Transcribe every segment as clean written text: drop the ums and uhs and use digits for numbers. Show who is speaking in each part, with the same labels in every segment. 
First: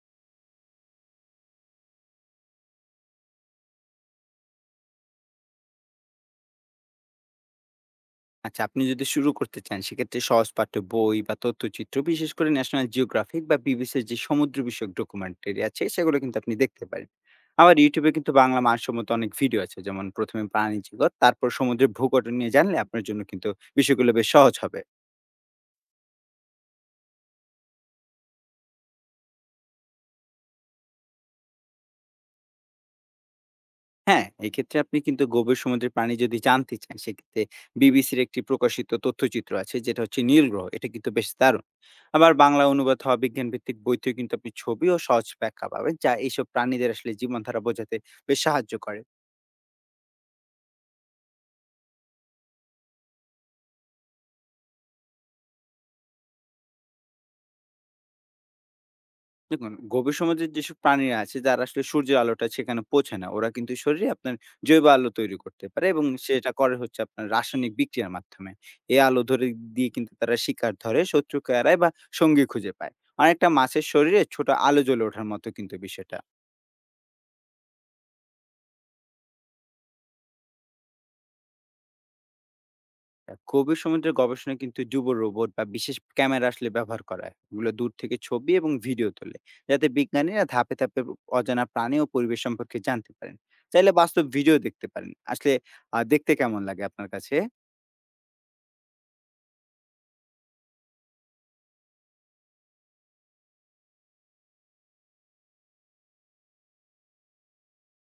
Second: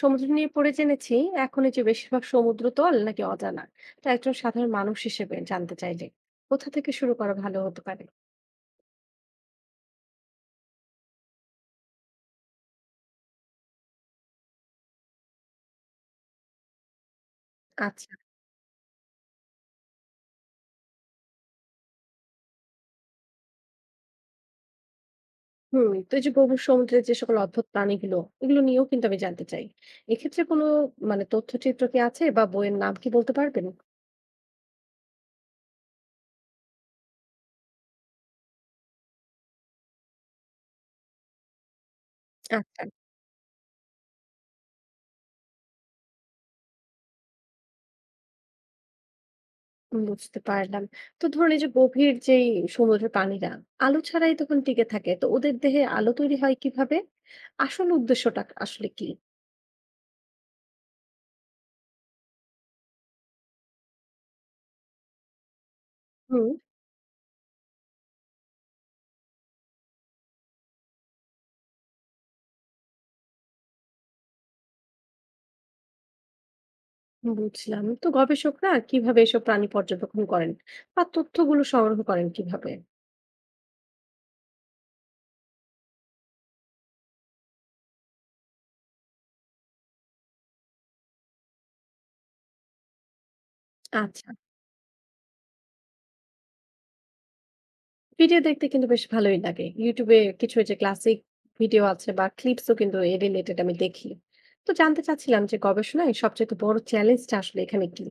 Speaker 1: সমুদ্র নিয়ে পড়ে জেনেছি। এখন এই যে বেশিরভাগ সমুদ্র তল নাকি অজানা, তা একজন সাধারণ মানুষ হিসেবে জানতে চাইলে কোথা থেকে শুরু করা ভালো হতে পারে?
Speaker 2: আচ্ছা, আপনি যদি শুরু করতে চান সেক্ষেত্রে সহজ পাঠ্য বই বা তথ্যচিত্র, বিশেষ করে ন্যাশনাল জিওগ্রাফিক বা বিবিসির যে সমুদ্র বিষয়ক ডকুমেন্টারি আছে সেগুলো কিন্তু আপনি দেখতে পারেন। আবার
Speaker 1: আচ্ছা।
Speaker 2: ইউটিউবে কিন্তু বাংলা মানসম্মত অনেক ভিডিও আছে, যেমন প্রথমে প্রাণী জগৎ, তারপর সমুদ্রের ভূগঠন নিয়ে জানলে আপনার জন্য কিন্তু বিষয়গুলো বেশ সহজ হবে।
Speaker 1: হুম, তো এই যে গভীর সমুদ্রের যে সকল অদ্ভুত প্রাণীগুলো, এগুলো নিয়েও কিন্তু আমি জানতে চাই। এক্ষেত্রে কোনো মানে তথ্যচিত্র কি আছে বা বইয়ের নাম কি বলতে পারবেন?
Speaker 2: হ্যাঁ, এক্ষেত্রে আপনি কিন্তু গভীর সমুদ্রের প্রাণী যদি জানতে চান, সেক্ষেত্রে বিবিসির একটি প্রকাশিত তথ্যচিত্র আছে, যেটা হচ্ছে নীল গ্রহ। এটা কিন্তু বেশ দারুণ। আবার বাংলা
Speaker 1: আচ্ছা,
Speaker 2: অনুবাদ হওয়া বিজ্ঞানভিত্তিক বইতেও কিন্তু আপনি ছবি ও সহজ ব্যাখ্যা পাবেন, যা এইসব প্রাণীদের আসলে জীবনধারা বোঝাতে বেশ সাহায্য করে।
Speaker 1: বুঝতে পারলাম। তো ধরুন এই যে গভীর যেই সমুদ্রের প্রাণীরা আলো ছাড়াই তখন টিকে থাকে, তো ওদের দেহে আলো তৈরি হয় কিভাবে? আসল উদ্দেশ্যটা আসলে কি?
Speaker 2: দেখুন, গভীর সমাজের যেসব প্রাণীরা আছে যারা আসলে সূর্যের আলোটা সেখানে পৌঁছে না, ওরা কিন্তু শরীরে আপনার জৈব আলো তৈরি করতে পারে, এবং
Speaker 1: হুম।
Speaker 2: সেটা করে হচ্ছে আপনার রাসায়নিক বিক্রিয়ার মাধ্যমে। এই আলো ধরে দিয়ে কিন্তু তারা শিকার ধরে, শত্রুকে এড়ায় বা সঙ্গী খুঁজে পায়। অনেকটা মাছের শরীরে ছোট আলো জ্বলে ওঠার মতো কিন্তু বিষয়টা।
Speaker 1: বুঝলাম, তো গবেষকরা কিভাবে এসব প্রাণী পর্যবেক্ষণ করেন বা তথ্যগুলো সংগ্রহ করেন কিভাবে?
Speaker 2: গভীর সমুদ্রের গবেষণায় কিন্তু যুব রোবট বা বিশেষ ক্যামেরা আসলে ব্যবহার করা হয়, এগুলো দূর থেকে ছবি এবং ভিডিও তোলে, যাতে বিজ্ঞানীরা ধাপে ধাপে অজানা প্রাণী ও পরিবেশ সম্পর্কে জানতে পারেন। চাইলে বাস্তব
Speaker 1: আচ্ছা,
Speaker 2: ভিডিও দেখতে পারেন আসলে। দেখতে কেমন লাগে আপনার কাছে?
Speaker 1: ভিডিও দেখতে কিন্তু বেশ ভালোই লাগে। ইউটিউবে কিছু এই যে ক্লাসিক ভিডিও আছে বা ক্লিপসও কিন্তু এ রিলেটেড আমি দেখি। তো জানতে চাচ্ছিলাম যে গবেষণায় সবচেয়ে বড় চ্যালেঞ্জটা আসলে এখানে কি?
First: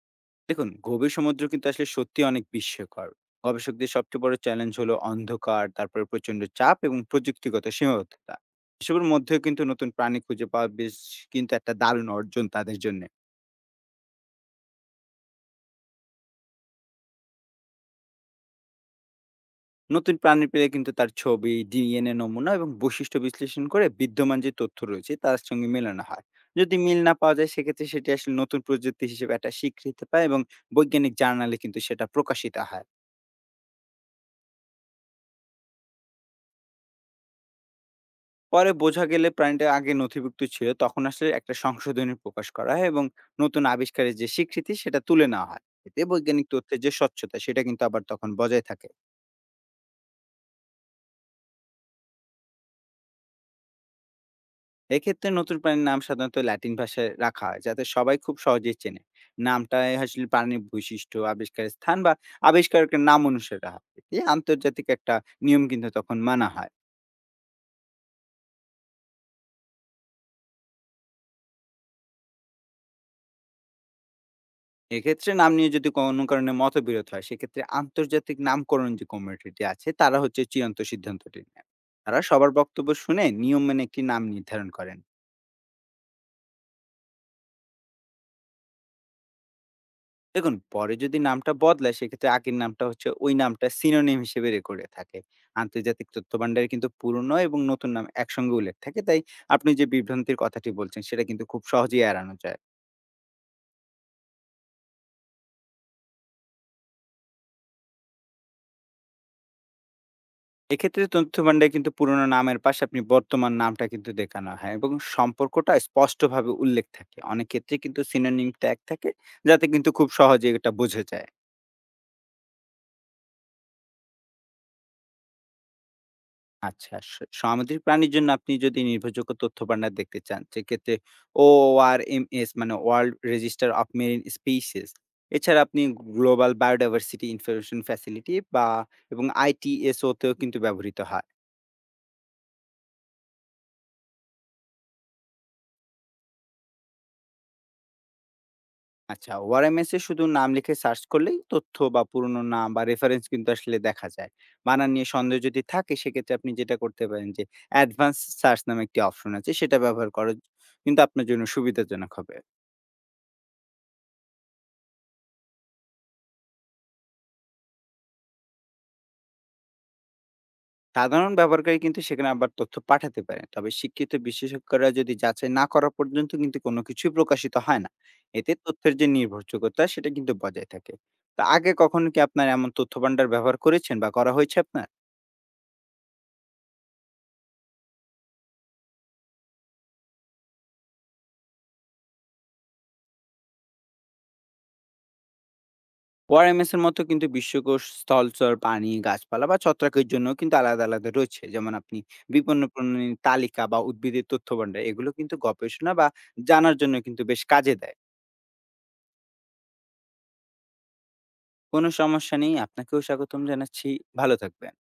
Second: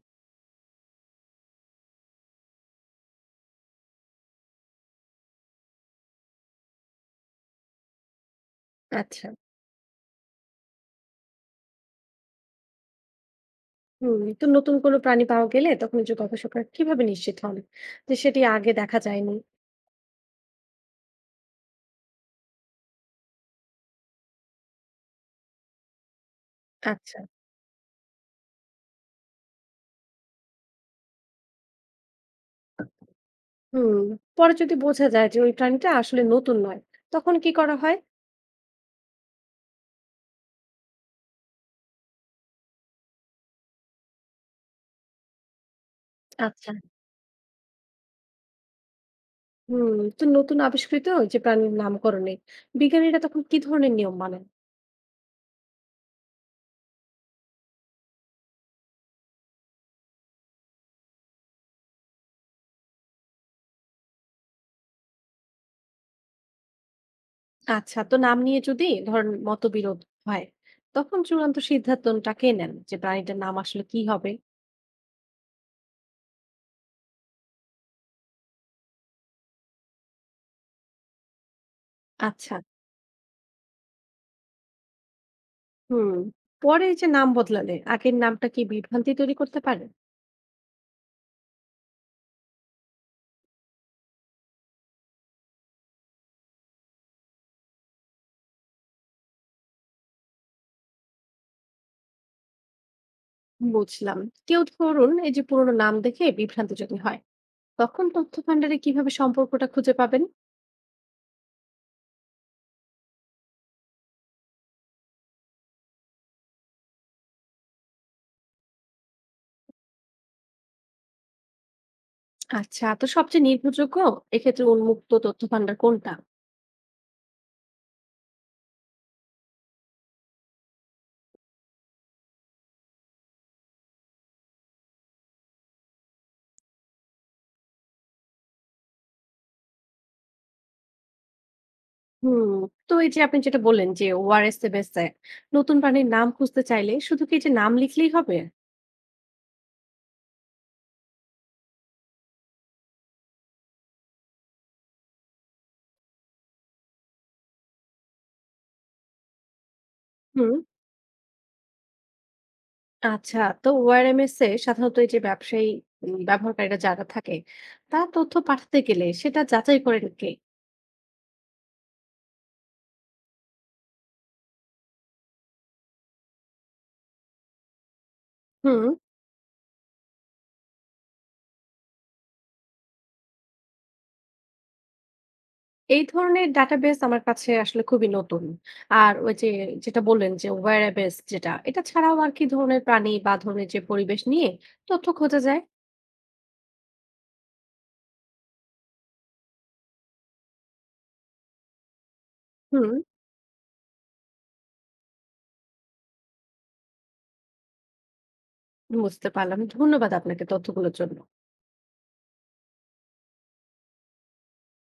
Speaker 2: দেখুন, গভীর সমুদ্র কিন্তু আসলে সত্যি অনেক বিস্ময়কর। গবেষকদের সবচেয়ে বড় চ্যালেঞ্জ হলো অন্ধকার, তারপরে প্রচন্ড চাপ এবং প্রযুক্তিগত সীমাবদ্ধতা। এসবের
Speaker 1: আচ্ছা।
Speaker 2: মধ্যেও কিন্তু নতুন প্রাণী খুঁজে পাওয়া বেশ কিন্তু একটা দারুণ অর্জন তাদের জন্য।
Speaker 1: হুম, তো নতুন কোনো প্রাণী পাওয়া গেলে তখন এই যে গবেষকরা কিভাবে নিশ্চিত হন যে সেটি আগে দেখা যায়নি?
Speaker 2: নতুন প্রাণী পেলে কিন্তু তার ছবি, ডিএনএ নমুনা এবং বৈশিষ্ট্য বিশ্লেষণ করে বিদ্যমান যে তথ্য রয়েছে তার সঙ্গে মেলানো হয়। যদি মিল না
Speaker 1: আচ্ছা।
Speaker 2: পাওয়া যায় সেক্ষেত্রে সেটি আসলে নতুন প্রযুক্তি হিসেবে একটা স্বীকৃতি পায়, এবং বৈজ্ঞানিক জার্নালে কিন্তু সেটা প্রকাশিত হয়।
Speaker 1: হুম, পরে যদি বোঝা যায় যে ওই প্রাণীটা আসলে নতুন নয়, তখন কি করা হয়?
Speaker 2: পরে বোঝা গেলে প্রাণীটা আগে নথিভুক্ত ছিল, তখন আসলে একটা সংশোধনী প্রকাশ করা হয় এবং নতুন আবিষ্কারের যে স্বীকৃতি সেটা তুলে নেওয়া হয়। এতে বৈজ্ঞানিক
Speaker 1: আচ্ছা।
Speaker 2: তথ্যের যে স্বচ্ছতা সেটা কিন্তু আবার তখন বজায় থাকে।
Speaker 1: হুম, তো নতুন আবিষ্কৃত ওই যে প্রাণীর নামকরণে বিজ্ঞানীরা তখন কি ধরনের নিয়ম মানেন?
Speaker 2: এক্ষেত্রে নতুন প্রাণীর নাম সাধারণত ল্যাটিন ভাষায় রাখা হয় যাতে সবাই খুব সহজেই চেনে। নামটা আসলে প্রাণীর বৈশিষ্ট্য, আবিষ্কারের স্থান বা আবিষ্কারকের নাম অনুসারে রাখা হয়। এই আন্তর্জাতিক একটা নিয়ম কিন্তু তখন মানা হয়।
Speaker 1: আচ্ছা, তো নাম নিয়ে যদি ধরেন মতবিরোধ হয়, তখন চূড়ান্ত সিদ্ধান্তটা কে নেন যে প্রাণীটার নাম আসলে কি হবে?
Speaker 2: এক্ষেত্রে নাম নিয়ে যদি কোনো কারণে মতবিরোধ হয়, সেক্ষেত্রে আন্তর্জাতিক নামকরণ যে কমিটিটি আছে তারা হচ্ছে চূড়ান্ত সিদ্ধান্তটি নেয়। তারা সবার
Speaker 1: আচ্ছা।
Speaker 2: বক্তব্য শুনে নিয়ম মেনে একটি নাম নির্ধারণ করেন।
Speaker 1: হুম, পরে এই যে নাম বদলালে আগের নামটা কি বিভ্রান্তি তৈরি করতে পারে?
Speaker 2: দেখুন, পরে যদি নামটা বদলায় সেক্ষেত্রে আগের নামটা হচ্ছে ওই নামটা সিনোনিম হিসেবে রেকর্ডে থাকে। আন্তর্জাতিক তথ্য ভান্ডারে কিন্তু পুরনো এবং নতুন নাম একসঙ্গে উল্লেখ থাকে। তাই আপনি যে বিভ্রান্তির কথাটি বলছেন সেটা কিন্তু খুব সহজেই এড়ানো যায়।
Speaker 1: বুঝলাম। কেউ ধরুন এই যে পুরোনো নাম দেখে বিভ্রান্তি যদি হয়, তখন তথ্য ভান্ডারে কিভাবে সম্পর্কটা খুঁজে পাবেন?
Speaker 2: এক্ষেত্রে তথ্য ভান্ডারে কিন্তু পুরনো নামের পাশে আপনি বর্তমান নামটা কিন্তু দেখানো হয় এবং সম্পর্কটা স্পষ্টভাবে উল্লেখ থাকে। অনেক ক্ষেত্রে কিন্তু সিনোনিম ট্যাগ থাকে, যাতে কিন্তু খুব সহজে এটা বোঝা যায়।
Speaker 1: আচ্ছা, তো সবচেয়ে নির্ভরযোগ্য এক্ষেত্রে উন্মুক্ত তথ্য ভান্ডার কোনটা?
Speaker 2: আচ্ছা। সামুদ্রিক প্রাণীর জন্য আপনি যদি নির্ভরযোগ্য তথ্য ভান্ডার দেখতে চান, সেক্ষেত্রে ORMS, মানে world register of marine species. এছাড়া আপনি গ্লোবাল বায়োডাইভার্সিটি ইনফরমেশন ফ্যাসিলিটি বা এবং ITSO তেও কিন্তু ব্যবহৃত হয়।
Speaker 1: হুম, তো এই যে আপনি যেটা বললেন যে ওআরএস বেসে নতুন প্রাণীর নাম খুঁজতে চাইলে শুধু কি এই যে নাম লিখলেই হবে?
Speaker 2: আচ্ছা, ORMS এ শুধু নাম লিখে সার্চ করলেই তথ্য বা পুরনো নাম বা রেফারেন্স কিন্তু আসলে দেখা যায়। বানান নিয়ে সন্দেহ যদি থাকে, সেক্ষেত্রে আপনি যেটা করতে পারেন যে অ্যাডভান্স সার্চ নামে একটি অপশন আছে, সেটা ব্যবহার করা
Speaker 1: হুম।
Speaker 2: কিন্তু আপনার জন্য সুবিধাজনক হবে।
Speaker 1: আচ্ছা, তো ওআরএমএস এ সাধারণত এই যে ব্যবসায়ী ব্যবহারকারীরা যারা থাকে, তারা তথ্য পাঠাতে গেলে সেটা যাচাই করেন কে?
Speaker 2: সাধারণ ব্যবহারকারী কিন্তু সেখানে আবার তথ্য পাঠাতে পারেন, তবে শিক্ষিত বিশেষজ্ঞরা যদি যাচাই না করা পর্যন্ত কিন্তু কোনো কিছুই প্রকাশিত হয় না। এতে
Speaker 1: হুম,
Speaker 2: তথ্যের যে নির্ভরযোগ্যতা সেটা কিন্তু বজায় থাকে। তা আগে কখনো কি আপনার এমন তথ্য ভান্ডার ব্যবহার করেছেন বা করা হয়েছে আপনার?
Speaker 1: এই ধরনের ডাটাবেস আমার কাছে আসলে খুবই নতুন। আর ওই যে যেটা বললেন যে ওআরএমএস, যেটা এটা ছাড়াও আর কি ধরনের প্রাণী বা ধরনের যে পরিবেশ নিয়ে তথ্য খোঁজা যায়?
Speaker 2: ওআরএমএস এর মতো কিন্তু বিশ্বকোষ স্থলচর পানি গাছপালা বা ছত্রাকের জন্য কিন্তু আলাদা আলাদা রয়েছে, যেমন আপনি বিপন্ন
Speaker 1: হুম,
Speaker 2: প্রাণীর তালিকা বা উদ্ভিদের তথ্য ভান্ডার, এগুলো কিন্তু গবেষণা বা জানার জন্য কিন্তু বেশ কাজে দেয়।
Speaker 1: বুঝতে পারলাম। ধন্যবাদ আপনাকে তথ্যগুলোর জন্য।
Speaker 2: কোনো সমস্যা নেই, আপনাকেও স্বাগতম জানাচ্ছি। ভালো থাকবেন।